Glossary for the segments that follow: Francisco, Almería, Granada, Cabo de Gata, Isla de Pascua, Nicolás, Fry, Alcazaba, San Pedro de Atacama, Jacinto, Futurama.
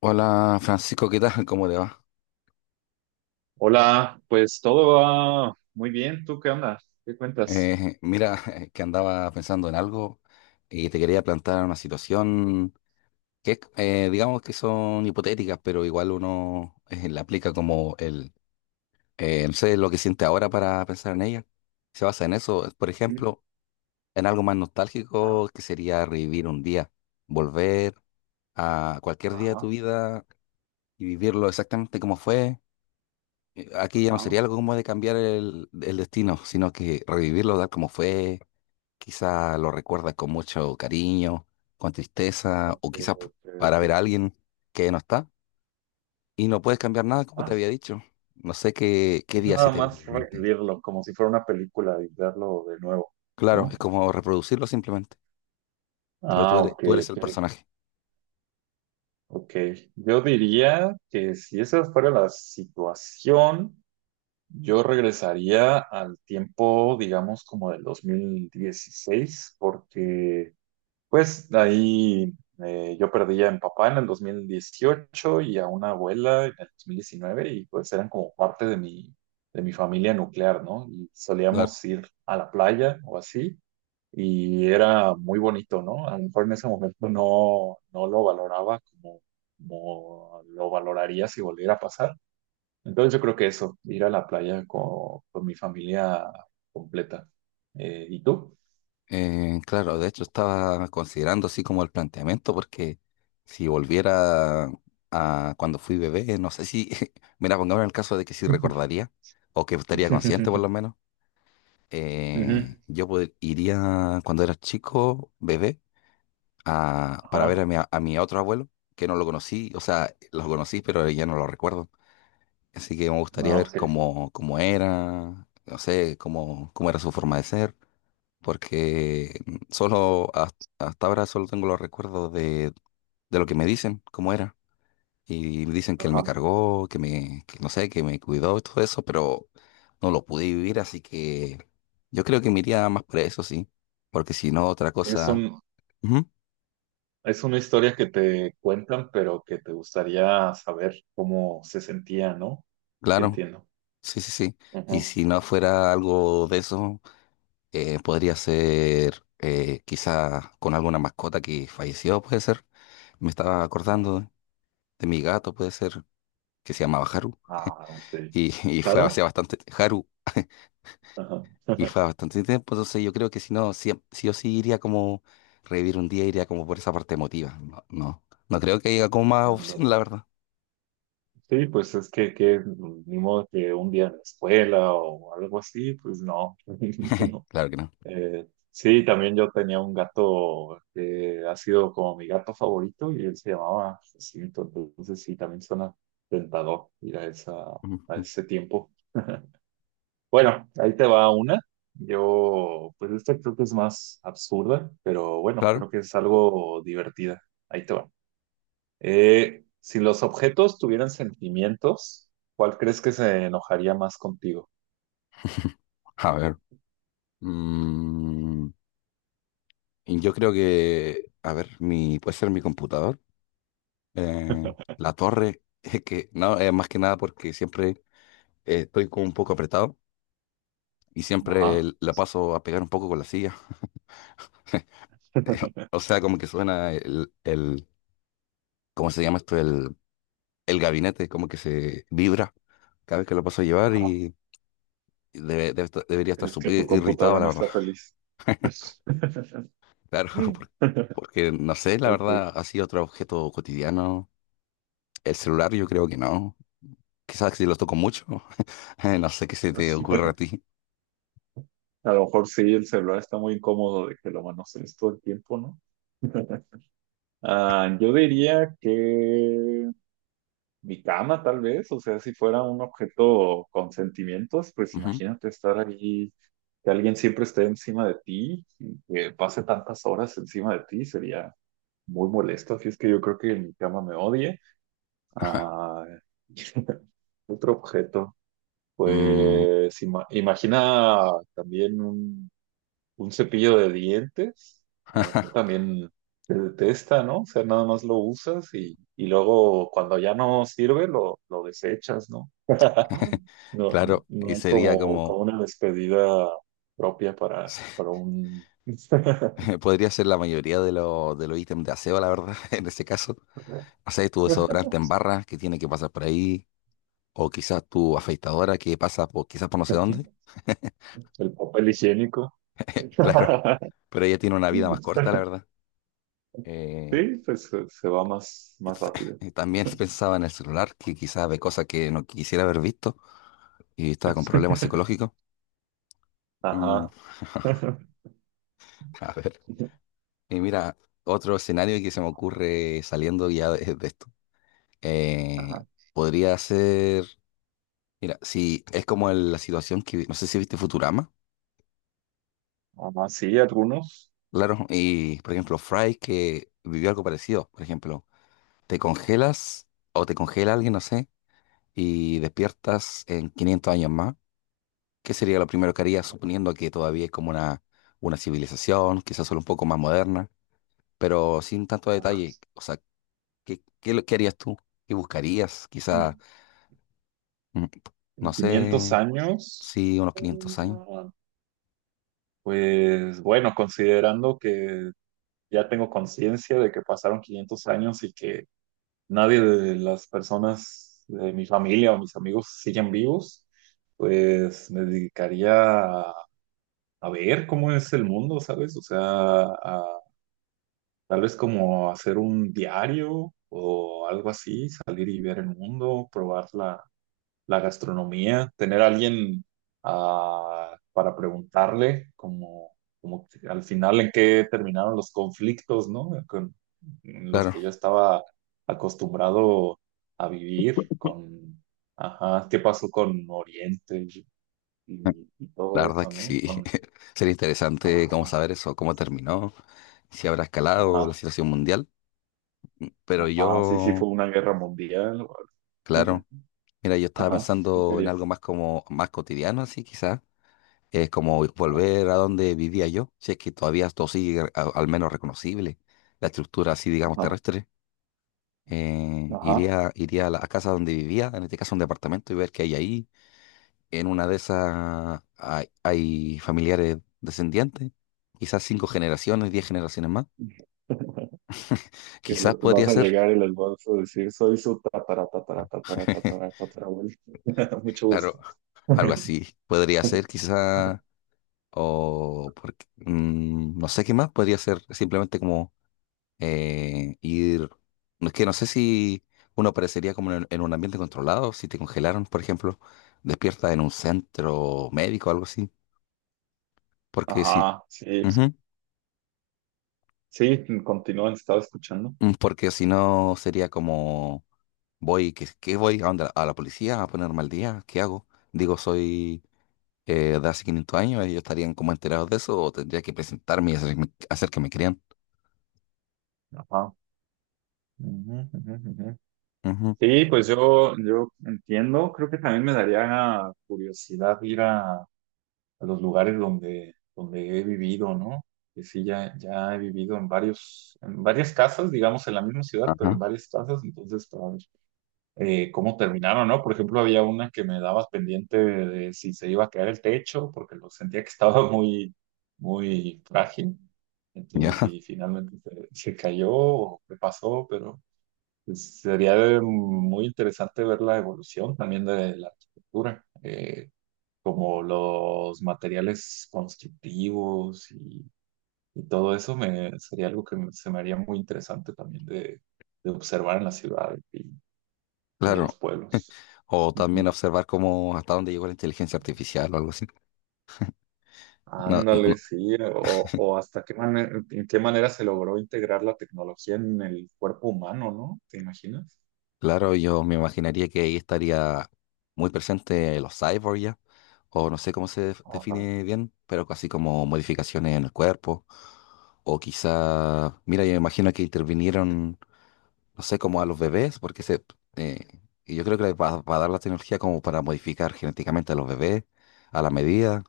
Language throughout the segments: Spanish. Hola Francisco, ¿qué tal? ¿Cómo te va? Hola, pues todo va muy bien. ¿Tú qué andas? ¿Qué cuentas? Mira, que andaba pensando en algo y te quería plantear una situación que, es, digamos que son hipotéticas, pero igual uno la aplica como el, no sé, lo que siente ahora para pensar en ella. Se basa en eso, por Sí. ejemplo, en algo más Ah, nostálgico que sería revivir un día, volver a cualquier día de tu ajá, vida y vivirlo exactamente como fue. Aquí ya no sería ajá. algo como de cambiar el destino, sino que revivirlo tal como fue. Quizá lo recuerdas con mucho cariño, con tristeza, Ok, o quizás ok, ok. para ver a alguien que no está y no puedes cambiar nada, como Ah, te había dicho. No sé qué es día sí nada te viene a más la mente. revivirlo como si fuera una película y verlo de nuevo, Claro, es ¿no? como reproducirlo simplemente, pero tú Ah, eres, ok, tú eres el ok, personaje. ok. Yo diría que si esa fuera la situación, yo regresaría al tiempo, digamos, como del 2016, porque pues de ahí yo perdí a mi papá en el 2018 y a una abuela en el 2019 y pues eran como parte de mi, familia nuclear, ¿no? Y Claro. solíamos ir a la playa o así y era muy bonito, ¿no? A lo mejor en ese momento no lo valoraba como, lo valoraría si volviera a pasar. Entonces yo creo que eso, ir a la playa con, mi familia completa. ¿Y tú? Claro, de hecho estaba considerando así como el planteamiento, porque si volviera a cuando fui bebé, no sé si, mira, pongamos el caso de que sí recordaría, o que estaría consciente por lo menos, Ujú. Yo iría cuando era chico, bebé, para ver Ajá. A mi otro abuelo, que no lo conocí, o sea, lo conocí, pero ya no lo recuerdo. Así que me No, gustaría ver ok. cómo era, no sé, cómo era su forma de ser, porque solo hasta ahora solo tengo los recuerdos de lo que me dicen, cómo era. Y dicen que él me Ajá. cargó, que no sé, que me cuidó y todo eso, pero no lo pude vivir, así que yo creo que me iría más por eso, sí. Porque si no, otra Es cosa. un, Ujú, es una historia que te cuentan, pero que te gustaría saber cómo se sentía, ¿no? Sí, claro, entiendo. sí, sí, sí. Ajá. Y si no fuera algo de eso, podría ser, quizá con alguna mascota que falleció, puede ser. Me estaba Ah, acordando de mi gato, puede ser, que se llamaba Haru, ah, sí. y fue hace Claro. bastante, Haru, Ajá. y fue hace bastante tiempo, entonces yo creo que si no, sí sí o sí iría como revivir un día, iría como por esa parte emotiva. No, no, no creo que haya como más opción, Ándale. la verdad. Sí, pues es que ni modo que un día en la escuela o algo así, pues no. No. Claro que no. Sí, también yo tenía un gato que ha sido como mi gato favorito y él se llamaba Jacinto, entonces sí, también suena tentador ir a esa, a Ujú. ese tiempo. Bueno, ahí te va una. Yo, pues esta creo que es más absurda, pero bueno, Claro. creo que es algo divertida. Ahí te va. Si los objetos tuvieran sentimientos, ¿cuál crees que se enojaría más contigo? A ver, mm, y yo creo que, a ver, puede ser mi computador, eh, la torre, es que, no, es más que nada porque siempre estoy como un poco apretado, y siempre Ajá, la paso a pegar un poco con la silla. O sea, como que suena el, ¿cómo se llama esto? El gabinete, como que se vibra cada vez que lo paso a llevar ajá. y debería estar ¿Crees que súper tu irritado, computadora la no verdad. está feliz? Claro, porque, no sé, la Ok. verdad, así otro objeto cotidiano. El celular yo creo que no. Quizás si lo toco mucho, no sé qué se O te ocurre a sea, ti. a lo mejor sí, el celular está muy incómodo de que lo manosees todo el tiempo, ¿no? Ah, yo diría que mi cama, tal vez, o sea, si fuera un objeto con sentimientos, pues Ujú. imagínate estar allí que alguien siempre esté encima de ti, y que pase tantas horas encima de ti, sería muy molesto, así es que yo creo que mi cama me odie. Ah, otro objeto, Mm, pues imagina también un cepillo de dientes, a lo mejor también se detesta, ¿no? O sea, nada más lo usas y, luego cuando ya no sirve lo desechas, ¿no? No, claro, no y hay sería como, como como, una despedida propia para, para un... podría ser la mayoría de los de los ítems de aseo, la verdad, en ese caso. Haces tu desodorante en barra que tiene que pasar por ahí, o quizás tu afeitadora que pasa por, quizás por no sé dónde. el papel higiénico. Claro, pero ella tiene una vida más corta, la verdad. Eh, Sí, pues se, va más, y más t- rápido. y también pensaba en el celular, que quizás ve cosas que no quisiera haber visto y estaba con problemas psicológicos. Mm, Ajá. a ver, y mira, otro escenario que se me ocurre saliendo ya de esto. Ajá. Eh, Ah, podría ser, mira, si es como la situación que, no sé si viste Futurama. sí, algunos. Claro, y por ejemplo, Fry que vivió algo parecido. Por ejemplo, te congelas o te congela alguien, no sé, y despiertas en 500 años más. ¿Qué sería lo primero que harías, suponiendo que todavía es como una civilización, quizás solo un poco más moderna, pero sin tanto Ajá. detalle? O sea, ¿ qué harías tú? ¿Qué buscarías? Quizás, En, mm, en no 500 sé, años, sí, unos 500 años. mm, pues bueno, considerando que ya tengo conciencia de que pasaron 500 años y que nadie de las personas de mi familia o mis amigos siguen vivos, pues me dedicaría a, a, ver cómo es el mundo, ¿sabes? O sea, a- tal vez como hacer un diario o algo así, salir y ver el mundo, probar la gastronomía, tener a alguien para preguntarle, como, como que al final en qué terminaron los conflictos, ¿no? Con, en los Claro. que yo estaba acostumbrado a vivir, con, ajá, qué pasó con Oriente y La todo verdad es eso, que ¿no? sí, Con, sería interesante cómo ajá, saber eso, cómo terminó, si habrá escalado la ajá, situación mundial. Pero ajá, sí, sí, yo, fue una guerra mundial. claro, mira, yo estaba Ajá, tú pensando en algo querías. más como más cotidiano, así quizás, es como volver a donde vivía yo, si es que todavía esto sigue al menos reconocible, la estructura así, digamos, Ajá, terrestre. Ajá. iría a la a casa donde vivía, en este caso un departamento, y ver qué hay ahí. En una de esas hay familiares descendientes, quizás cinco generaciones, 10 generaciones más. que Quizás vas podría a ser, llegar y les vas a decir, soy su tatara, tatara, tatara, tatara, tatarabuelo. Mucho claro, gusto. algo así. Podría ser, quizás, o porque, no sé qué más, podría ser simplemente como ir. No es que no sé si uno aparecería como en un ambiente controlado, si te congelaron, por ejemplo, despierta en un centro médico o algo así, porque si, Ajá, sí, ujú, sí, continúan, estaba escuchando. Porque si no sería como: voy, ¿qué voy? ¿A dónde? ¿A la policía? ¿A ponerme al día? ¿Qué hago? Digo, soy de hace 500 años, ellos estarían como enterados de eso, o tendría que presentarme y hacer que me crean. Ajá. Ujú, ujú, ujú. Ujú, Sí, pues yo, entiendo, creo que también me daría curiosidad ir a, los lugares donde he vivido, ¿no? Que sí, ya, he vivido en varias casas, digamos, en la misma ciudad, pero en ajá, varias casas, entonces, para ver cómo terminaron, ¿no? Por ejemplo, había una que me daba pendiente de si se iba a caer el techo, porque lo sentía que estaba muy, muy frágil. ya, Entonces, si finalmente se, cayó o qué pasó, pero pues, sería muy interesante ver la evolución también de la arquitectura, como los materiales constructivos y todo eso sería algo que se me haría muy interesante también de, observar en las ciudades y en los claro. pueblos. O también Ujú. observar cómo, hasta dónde llegó la inteligencia artificial o algo así. No, no, Ándale, sí, o hasta qué manera, en qué manera se logró integrar la tecnología en el cuerpo humano, ¿no? ¿Te imaginas? claro, yo me imaginaría que ahí estaría muy presente los cyborgs ya, o no sé cómo se Ajá, define bien, pero casi como modificaciones en el cuerpo, o quizá, mira, yo me imagino que intervinieron, no sé, como a los bebés, porque eh, y yo creo que va a dar la tecnología como para modificar genéticamente a los bebés a la medida,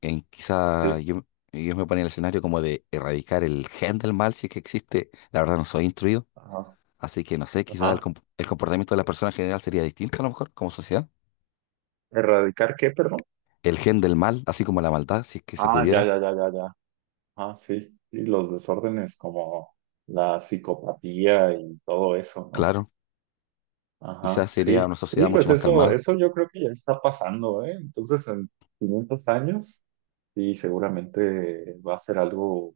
en quizá sí, yo me ponía en el escenario como de erradicar el gen del mal si es que existe, la verdad no soy instruido. ajá, Así que no sé, quizás ajá. El comportamiento de las personas en general sería distinto a lo mejor como sociedad. ¿Erradicar qué, perdón? El gen del mal, así como la maldad, si es que se Ah, ya, pudiera, ya, ya, ya, ya. Ah, sí, y los desórdenes como la psicopatía y todo eso, ¿no? claro. Ajá, Quizás sería sí, una sí, sociedad mucho pues más eso, calmada. eso yo creo que ya está pasando, ¿eh? Entonces, en 500 años, sí, seguramente va a ser algo,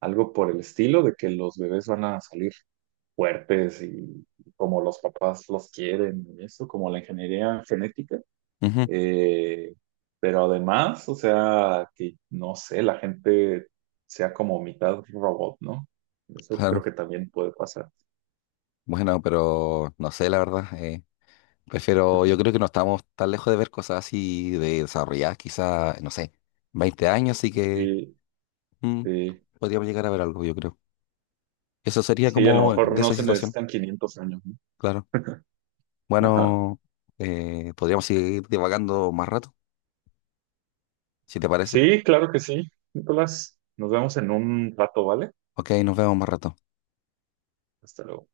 algo por el estilo de que los bebés van a salir fuertes y como los papás los quieren y eso, como la ingeniería genética. Ujú, Eh, pero además, o sea, que no sé, la gente sea como mitad robot, ¿no? Eso claro. creo que también puede pasar. Bueno, pero no sé, la verdad. Prefiero, yo creo que no estamos tan lejos de ver cosas así de desarrolladas, quizás, no sé, 20 años, así que Sí, mm, sí. podríamos llegar a ver algo, yo creo. Eso sería Sí, a lo como mejor de no esa se situación, necesitan 500 años, ¿no? claro. Ajá. Bueno, podríamos seguir divagando más rato, si te parece. Sí, claro que sí, Nicolás. Nos vemos en un rato, ¿vale? Ok, nos vemos más rato. Hasta luego.